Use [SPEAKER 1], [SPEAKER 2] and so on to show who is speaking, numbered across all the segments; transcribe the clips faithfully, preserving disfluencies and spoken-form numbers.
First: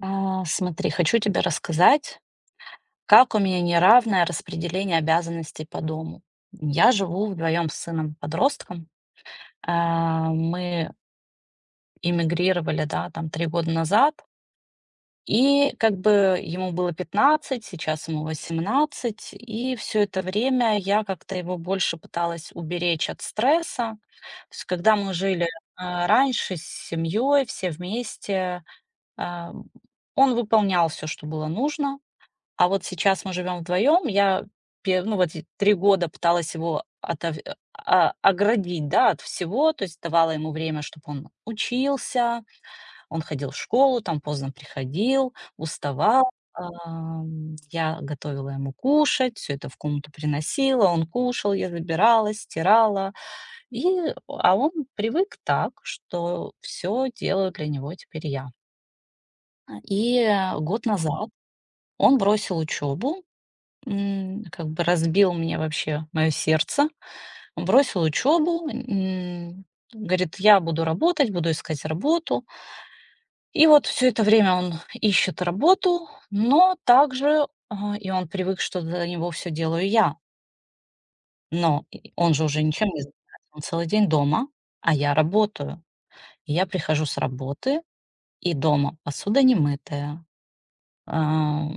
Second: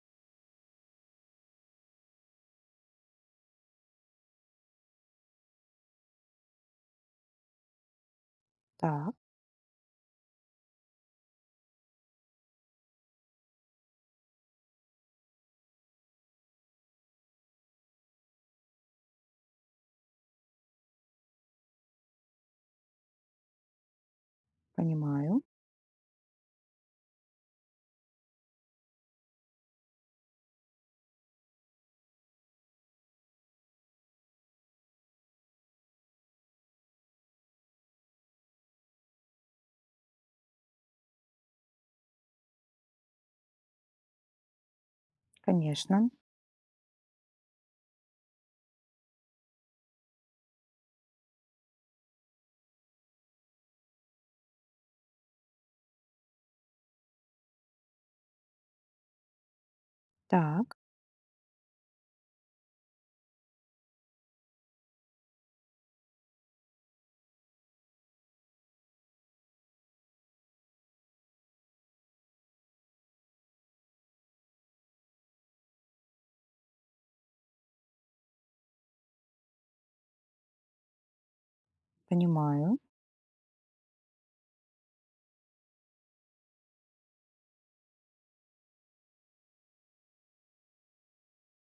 [SPEAKER 1] А, Смотри, хочу тебе рассказать, как у меня неравное распределение обязанностей по дому. Я живу вдвоем с сыном-подростком.
[SPEAKER 2] Так,
[SPEAKER 1] А, Мы эмигрировали, да, там три года назад. И как бы ему было пятнадцать, сейчас ему восемнадцать, и все это время я как-то его больше пыталась уберечь от стресса. То есть, когда мы
[SPEAKER 2] понимаю,
[SPEAKER 1] жили а, раньше с семьей, все вместе, а, он выполнял все, что было нужно. А вот сейчас мы живем вдвоем. Я пе ну, вот эти три года пыталась его отов а, оградить, да, от всего. То есть давала ему время, чтобы он учился, он ходил в школу, там поздно приходил,
[SPEAKER 2] конечно.
[SPEAKER 1] уставал. Ам, я готовила ему кушать, все это в комнату приносила, он кушал, я забирала, стирала. И, а он привык так, что все делаю для него теперь я. И э,
[SPEAKER 2] Так,
[SPEAKER 1] год назад он бросил учебу. М, как бы разбил мне вообще мое сердце. Бросил учебу, м, говорит: "Я буду работать, буду искать работу". И вот все это время он ищет работу, но также, а, и он привык, что за него все делаю я. Но и он же уже
[SPEAKER 2] понимаю.
[SPEAKER 1] ничем не занимается, он целый день дома, а я работаю. Я прихожу с работы, и дома посуда не мытая. А,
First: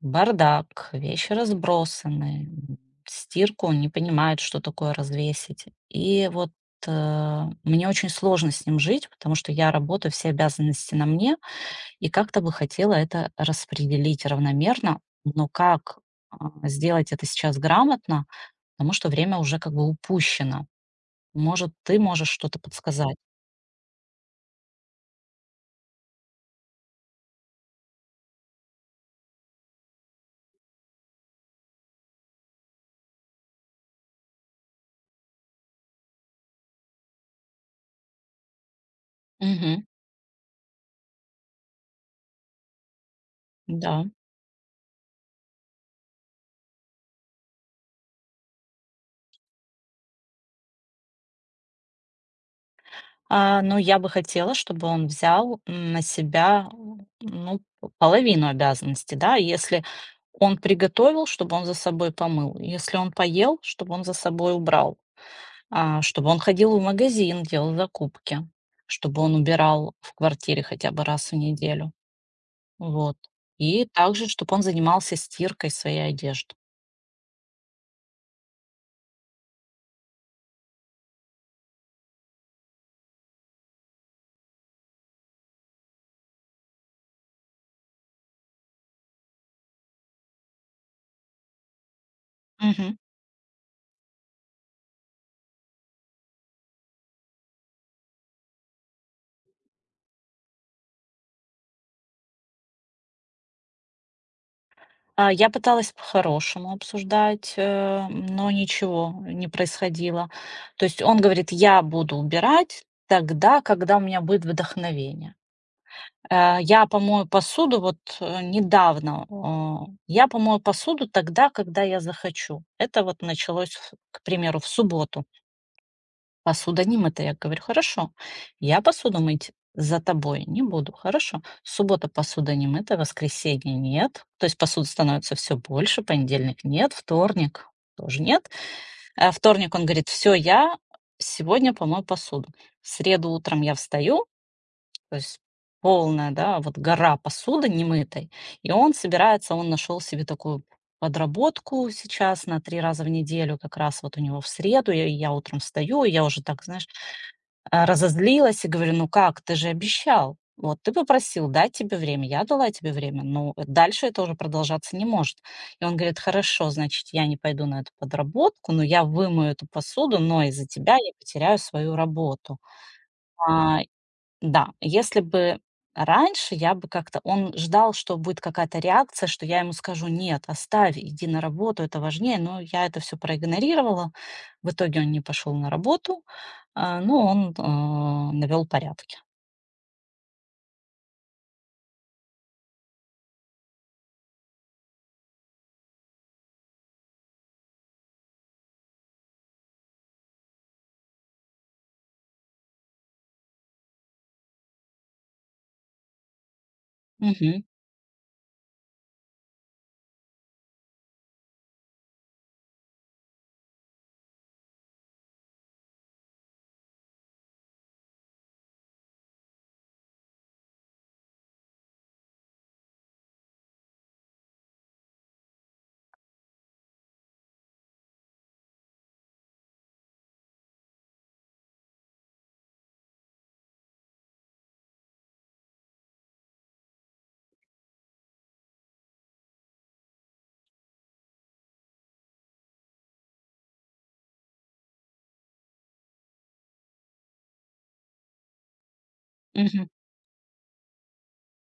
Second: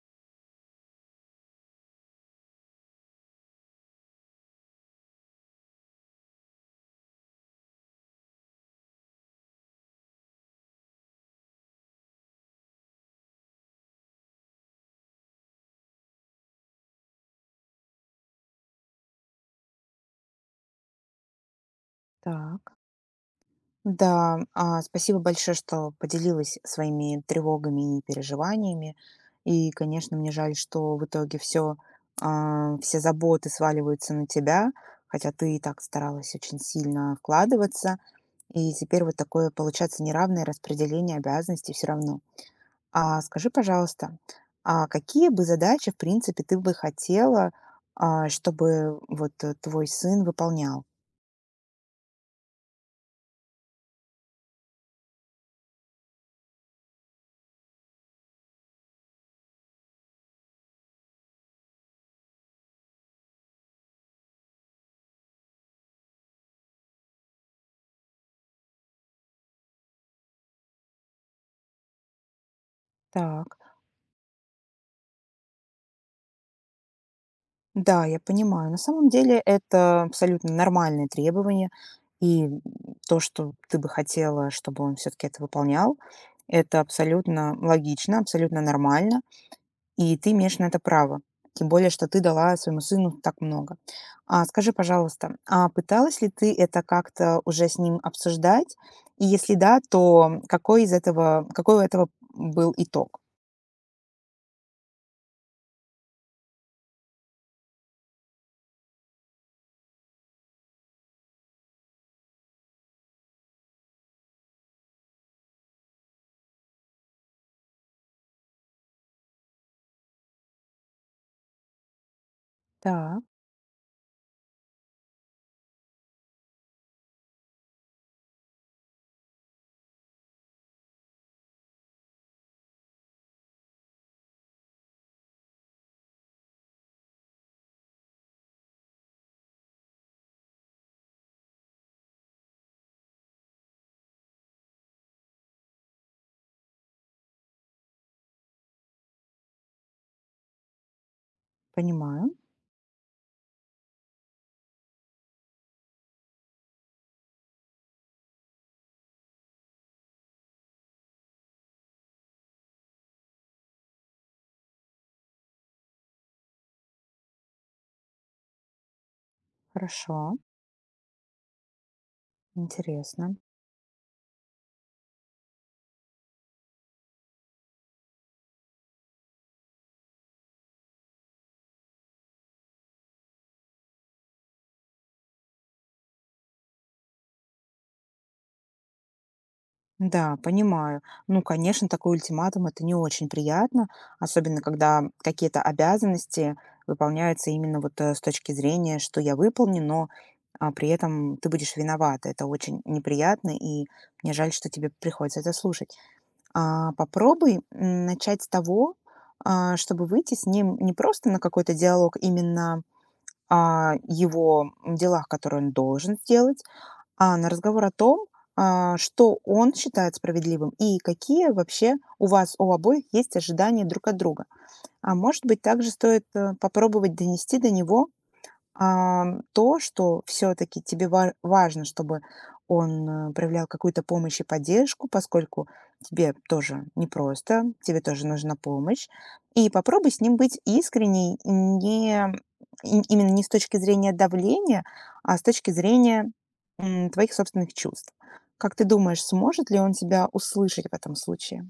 [SPEAKER 1] Бардак, вещи разбросаны, м, стирку не понимает, что такое развесить. И вот, э, мне очень сложно с ним жить, потому что я работаю, все обязанности на мне, и как-то бы хотела это распределить равномерно. Но как, а, сделать это сейчас грамотно, потому что время уже как бы упущено. Может, ты можешь что-то
[SPEAKER 2] Так.
[SPEAKER 1] подсказать?
[SPEAKER 2] Да, а, спасибо большое, что поделилась своими тревогами и переживаниями. И, конечно, мне жаль, что в итоге все, все заботы сваливаются на тебя, хотя ты и так старалась очень сильно вкладываться. И теперь вот такое
[SPEAKER 1] Мгм.
[SPEAKER 2] получается неравное распределение обязанностей все равно. А скажи,
[SPEAKER 1] Да.
[SPEAKER 2] пожалуйста, а какие бы задачи, в принципе, ты бы хотела, а, чтобы вот э, твой сын выполнял?
[SPEAKER 1] А, ну, я бы хотела, чтобы он взял м, на себя, м, ну, п- половину обязанностей, да. Если он приготовил, чтобы он за собой помыл, если он поел, чтобы он за собой убрал, а, чтобы он ходил в магазин, делал закупки, чтобы он убирал в квартире хотя бы раз в неделю, вот.
[SPEAKER 2] Так,
[SPEAKER 1] И также, чтобы он занимался стиркой своей одежды.
[SPEAKER 2] да, я понимаю. На самом деле это абсолютно нормальное требование. И м, то, что ты бы хотела, чтобы он все-таки это выполнял, это абсолютно логично, абсолютно нормально. И ты имеешь на это право. Тем более, что ты дала своему
[SPEAKER 1] Мгм.
[SPEAKER 2] сыну так много. А, скажи, пожалуйста, а пыталась ли ты это как-то уже с ним обсуждать? И если да, то какой из этого, какой у этого был итог?
[SPEAKER 1] А, я пыталась по-хорошему обсуждать, э, но ничего не происходило. То есть он говорит: "Я буду убирать тогда, когда у меня будет вдохновение". Э, я помою посуду вот, э, недавно, а, я помою посуду тогда, когда я захочу. Это
[SPEAKER 2] Так,
[SPEAKER 1] вот началось, ф к примеру, в субботу. Посуда не мытая, я говорю: "Хорошо, я посуду мыть за тобой не буду, хорошо?" Суббота - посуда не мыта, воскресенье - нет. То есть посуды становится все больше, понедельник - нет, вторник - тоже нет. А вторник он говорит: "Все, я сегодня помою посуду". В среду утром я встаю, то есть полная, да, вот гора посуды немытой, и он собирается, он нашел себе такую подработку
[SPEAKER 2] понимаю.
[SPEAKER 1] сейчас на три раза в неделю. Как раз вот у него в среду, и я утром встаю, и я уже так, знаешь, а, разозлилась и говорю: "Ну как, ты же обещал. Вот ты попросил дать тебе время, я дала тебе время, но дальше это уже продолжаться не может". И он говорит: "Хорошо, значит, я не пойду на эту подработку, но я вымою эту
[SPEAKER 2] Хорошо.
[SPEAKER 1] посуду, но из-за тебя я потеряю свою работу".
[SPEAKER 2] Интересно.
[SPEAKER 1] А да, если бы раньше я бы как-то он ждал, что будет какая-то реакция, что я ему скажу: "Нет, оставь, иди на работу, это важнее". Но я это все проигнорировала. В итоге он не пошел на работу, а, но он навел порядки.
[SPEAKER 2] Да, понимаю. Ну, конечно, такой ультиматум — это не очень приятно, особенно когда какие-то обязанности выполняются именно вот э, с точки зрения, что я выполню, но а, при этом ты будешь виновата. Это очень неприятно, и мне жаль, что тебе приходится это слушать. А, попробуй
[SPEAKER 1] Мгм,
[SPEAKER 2] м, начать с того, а, чтобы выйти с ним не просто на какой-то диалог именно о его делах, которые он должен сделать, а, на разговор о том, а, что он считает справедливым и какие вообще у вас у обоих есть ожидания друг от друга. А может быть, также стоит э, попробовать донести до него, Ам, то, что все таки тебе ва важно, чтобы он, э, проявлял какую-то помощь и поддержку, поскольку тебе тоже непросто, тебе тоже нужна помощь. И попробуй с ним быть искренней, не и именно не с точки зрения давления, а с точки зрения, м, твоих собственных чувств. Как ты думаешь, сможет ли
[SPEAKER 1] мгм.
[SPEAKER 2] он тебя услышать в этом случае?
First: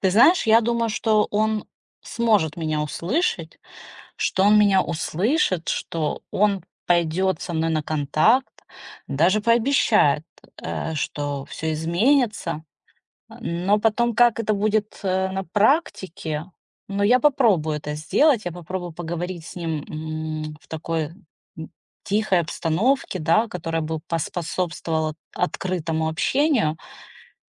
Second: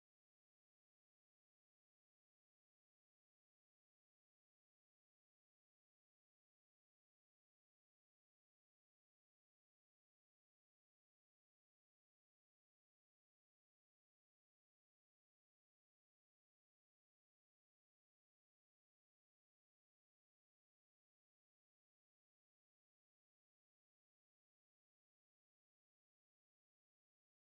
[SPEAKER 1] Ты знаешь, я думаю, что он сможет меня услышать, что он меня услышит, что он пойдет со мной на контакт, даже пообещает, э, что все изменится. Но потом, как это будет, э, на практике, но я попробую это сделать. Я попробую поговорить с ним, м, в такой, м, тихой обстановке, да, которая бы поспособствовала открытому общению.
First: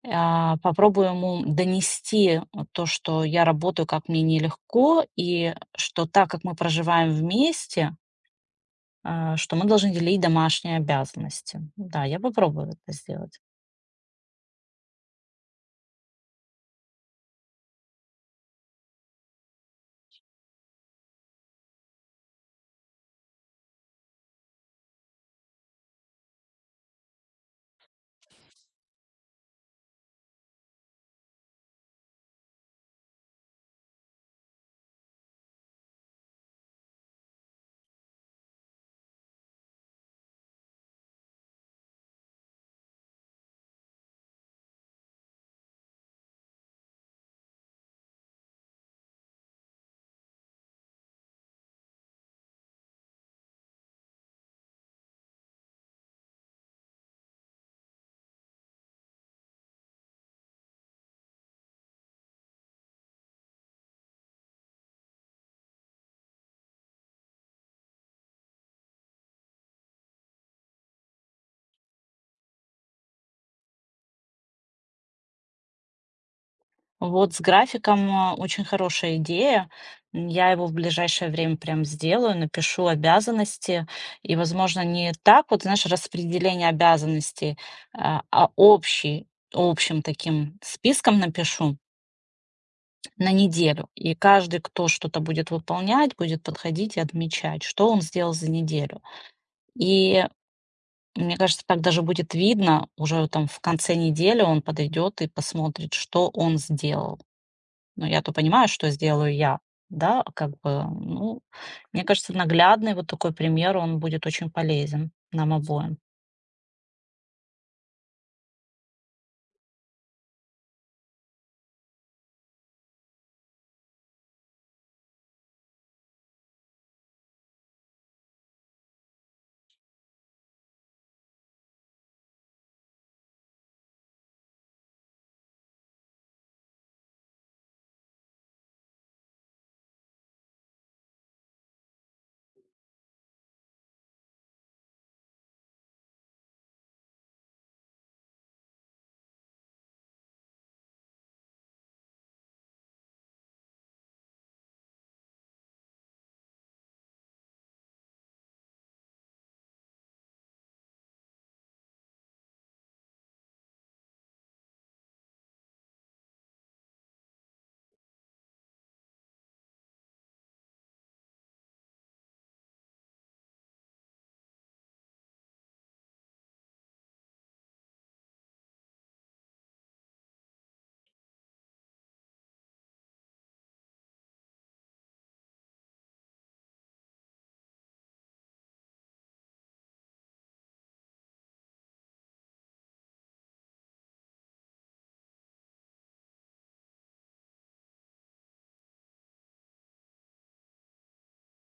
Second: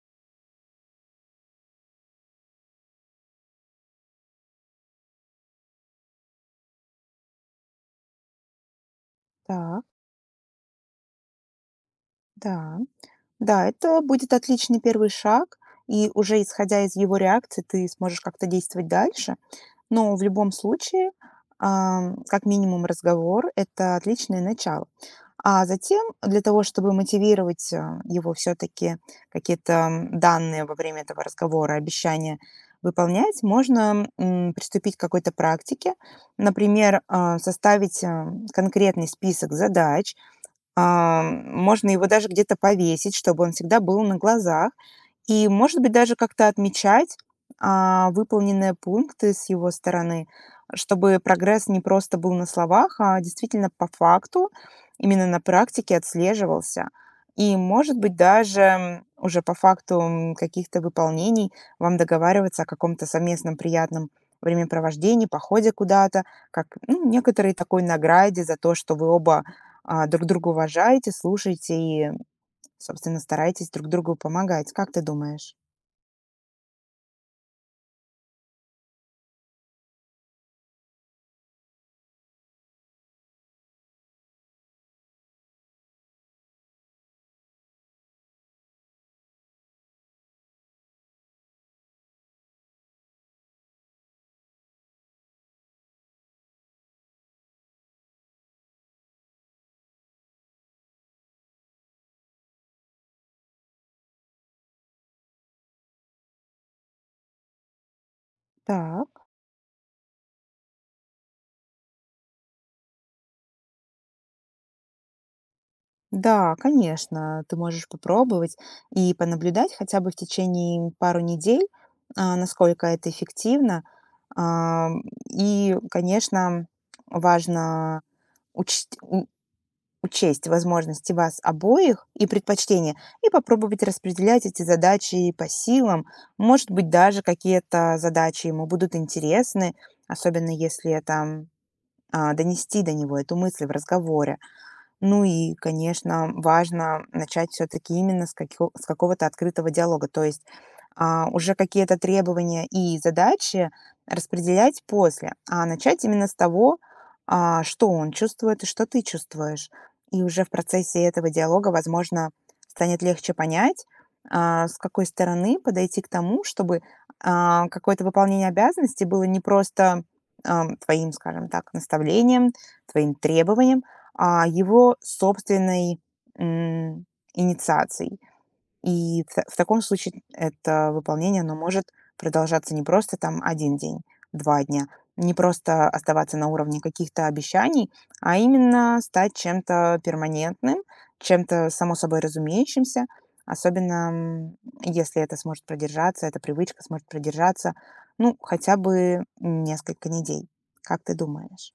[SPEAKER 1] А, попробую ему донести вот то, что я работаю, как мне нелегко, и что так как мы проживаем вместе, а, что мы
[SPEAKER 2] Так,
[SPEAKER 1] должны делить домашние обязанности. Да, я попробую
[SPEAKER 2] да.
[SPEAKER 1] это сделать.
[SPEAKER 2] Да, это будет отличный первый шаг, и уже исходя из его реакции, ты сможешь как-то действовать дальше. Но в любом случае, ам, как минимум разговор — это отличное начало. А затем, для того, чтобы мотивировать а, его все-таки какие-то м, данные во время этого разговора, обещания выполнять, можно м, приступить к какой-то практике. Например, а, составить а, конкретный список задач, а, можно его даже где-то повесить, чтобы он всегда был на глазах. И, может быть, даже как-то отмечать, а, выполненные пункты с его стороны, чтобы прогресс не просто был на словах, а действительно по факту, именно на практике отслеживался. И, может быть, даже м, уже по факту, м, каких-то выполнений вам договариваться о каком-то совместном приятном времяпровождении, походе куда-то, как, ну, некоторой такой награде за то, что вы оба, а, друг друга уважаете, слушаете и, собственно, стараетесь друг другу помогать. Как ты думаешь?
[SPEAKER 1] Вот с графиком а, очень хорошая идея. М, Я его в ближайшее время прям сделаю, напишу обязанности. И, возможно, не так вот, знаешь, распределение обязанностей, а а общий, общим таким списком напишу на неделю. И каждый, кто что-то будет выполнять, будет подходить и отмечать, что он сделал за неделю. И мне кажется, так даже будет видно, уже там в конце недели он подойдет и посмотрит, что он сделал. Но я-то понимаю, что
[SPEAKER 2] Так,
[SPEAKER 1] сделаю я, да, как бы, ну, мне кажется, наглядный вот такой пример, он будет очень полезен нам обоим.
[SPEAKER 2] да, конечно, ты можешь попробовать и понаблюдать хотя бы в течение пару недель, а, насколько это эффективно. Ам, И, конечно, важно учесть, у- учесть возможности вас обоих и предпочтения, и попробовать распределять эти задачи по силам. Может быть, даже какие-то задачи ему будут интересны, особенно если это м, а, донести до него эту мысль в разговоре. Ну и, конечно, важно начать все-таки именно с, каких- с какого-то открытого диалога, то есть а, уже какие-то требования и задачи распределять после, а начать именно с того, а, что он чувствует и что ты чувствуешь. И уже в процессе этого диалога, возможно, станет легче понять, а, с какой стороны подойти к тому, чтобы а, какое-то выполнение обязанностей было не просто ам, твоим, скажем так, наставлением, твоим требованием, а, его собственной, м, инициацией. И в та в таком случае это выполнение, оно может продолжаться не просто там один день, два дня, не просто оставаться на уровне каких-то обещаний, а именно стать чем-то перманентным, чем-то само собой разумеющимся. Особенно, м, если это сможет продержаться, эта привычка сможет продержаться, ну, хотя бы несколько недель. Как ты думаешь?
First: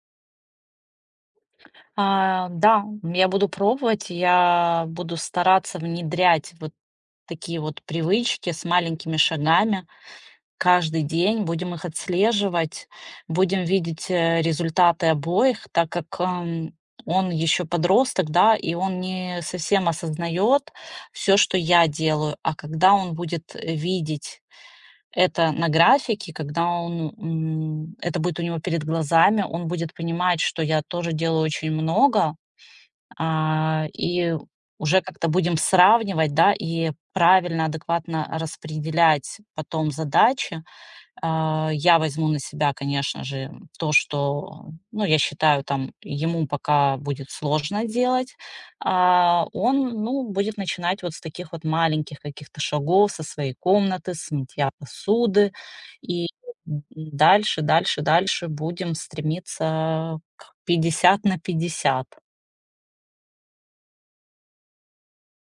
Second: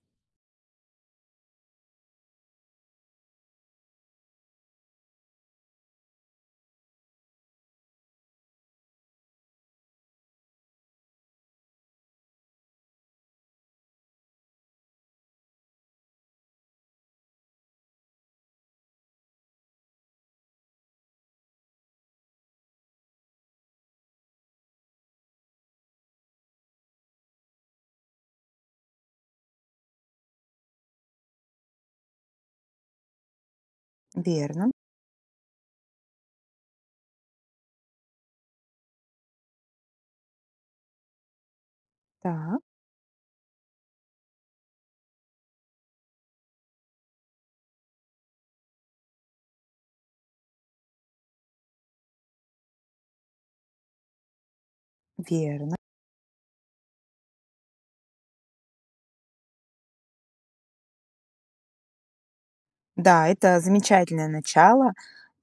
[SPEAKER 1] А, да, я буду пробовать, я буду стараться внедрять вот такие вот привычки с маленькими шагами. Каждый день будем их отслеживать, будем видеть, э, результаты обоих, так как, ам, он еще подросток, да, и он не совсем осознает все, что я делаю. А когда он будет, э, видеть это на графике, когда он, м, это будет у него перед глазами, он будет понимать, что я тоже делаю очень много, а, и
[SPEAKER 2] Верно.
[SPEAKER 1] уже как-то будем сравнивать, да, и правильно, адекватно распределять потом задачи. А, я возьму на
[SPEAKER 2] Да,
[SPEAKER 1] себя, конечно же, то, что, ну, я считаю, там, ему пока будет сложно делать. А, он, ну, будет начинать вот с таких вот маленьких каких-то шагов, со своей комнаты, с мытья посуды.
[SPEAKER 2] верно.
[SPEAKER 1] И дальше, дальше, дальше будем стремиться к пятьдесят на пятьдесят.
[SPEAKER 2] Да, это замечательное начало,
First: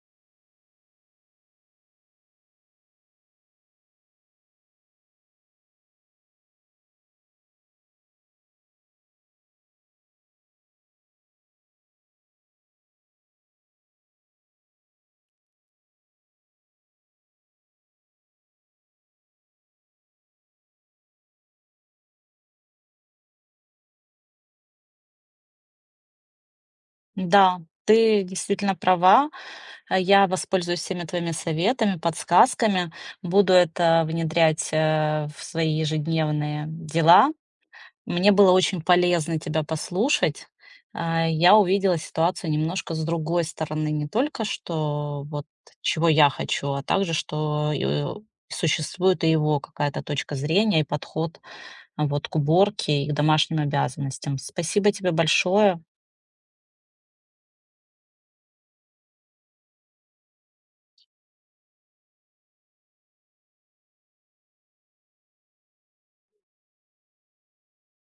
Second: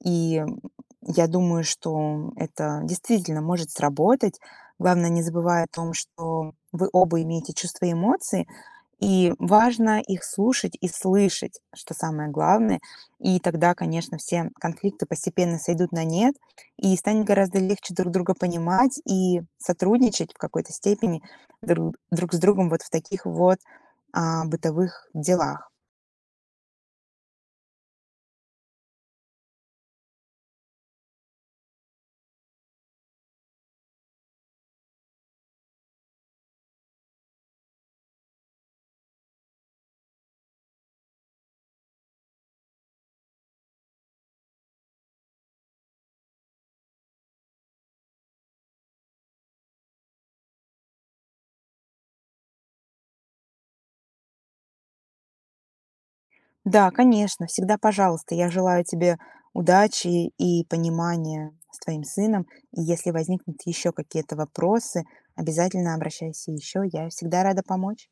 [SPEAKER 2] и, м, я думаю, что это действительно может сработать. Главное, не забывая о том, что вы оба имеете чувства и эмоции, и важно их слушать и слышать, что самое главное. И тогда, конечно, все конфликты постепенно сойдут на нет, и станет гораздо легче друг друга понимать и сотрудничать в какой-то степени друг, друг с другом вот в таких вот а, бытовых делах.
[SPEAKER 1] Да, ты действительно права. А, Я воспользуюсь всеми твоими советами, подсказками, буду это внедрять э, в свои ежедневные дела. Мне было очень полезно тебя послушать. А, Я увидела ситуацию немножко с другой стороны, не только что вот чего я хочу, а также что э, существует и его какая-то точка зрения и подход а, вот к уборке и к домашним обязанностям. Спасибо тебе большое.
[SPEAKER 2] Да, конечно, всегда пожалуйста. Я желаю тебе удачи и понимания с твоим сыном. И если возникнут еще какие-то вопросы, обязательно обращайся еще. Я всегда рада помочь.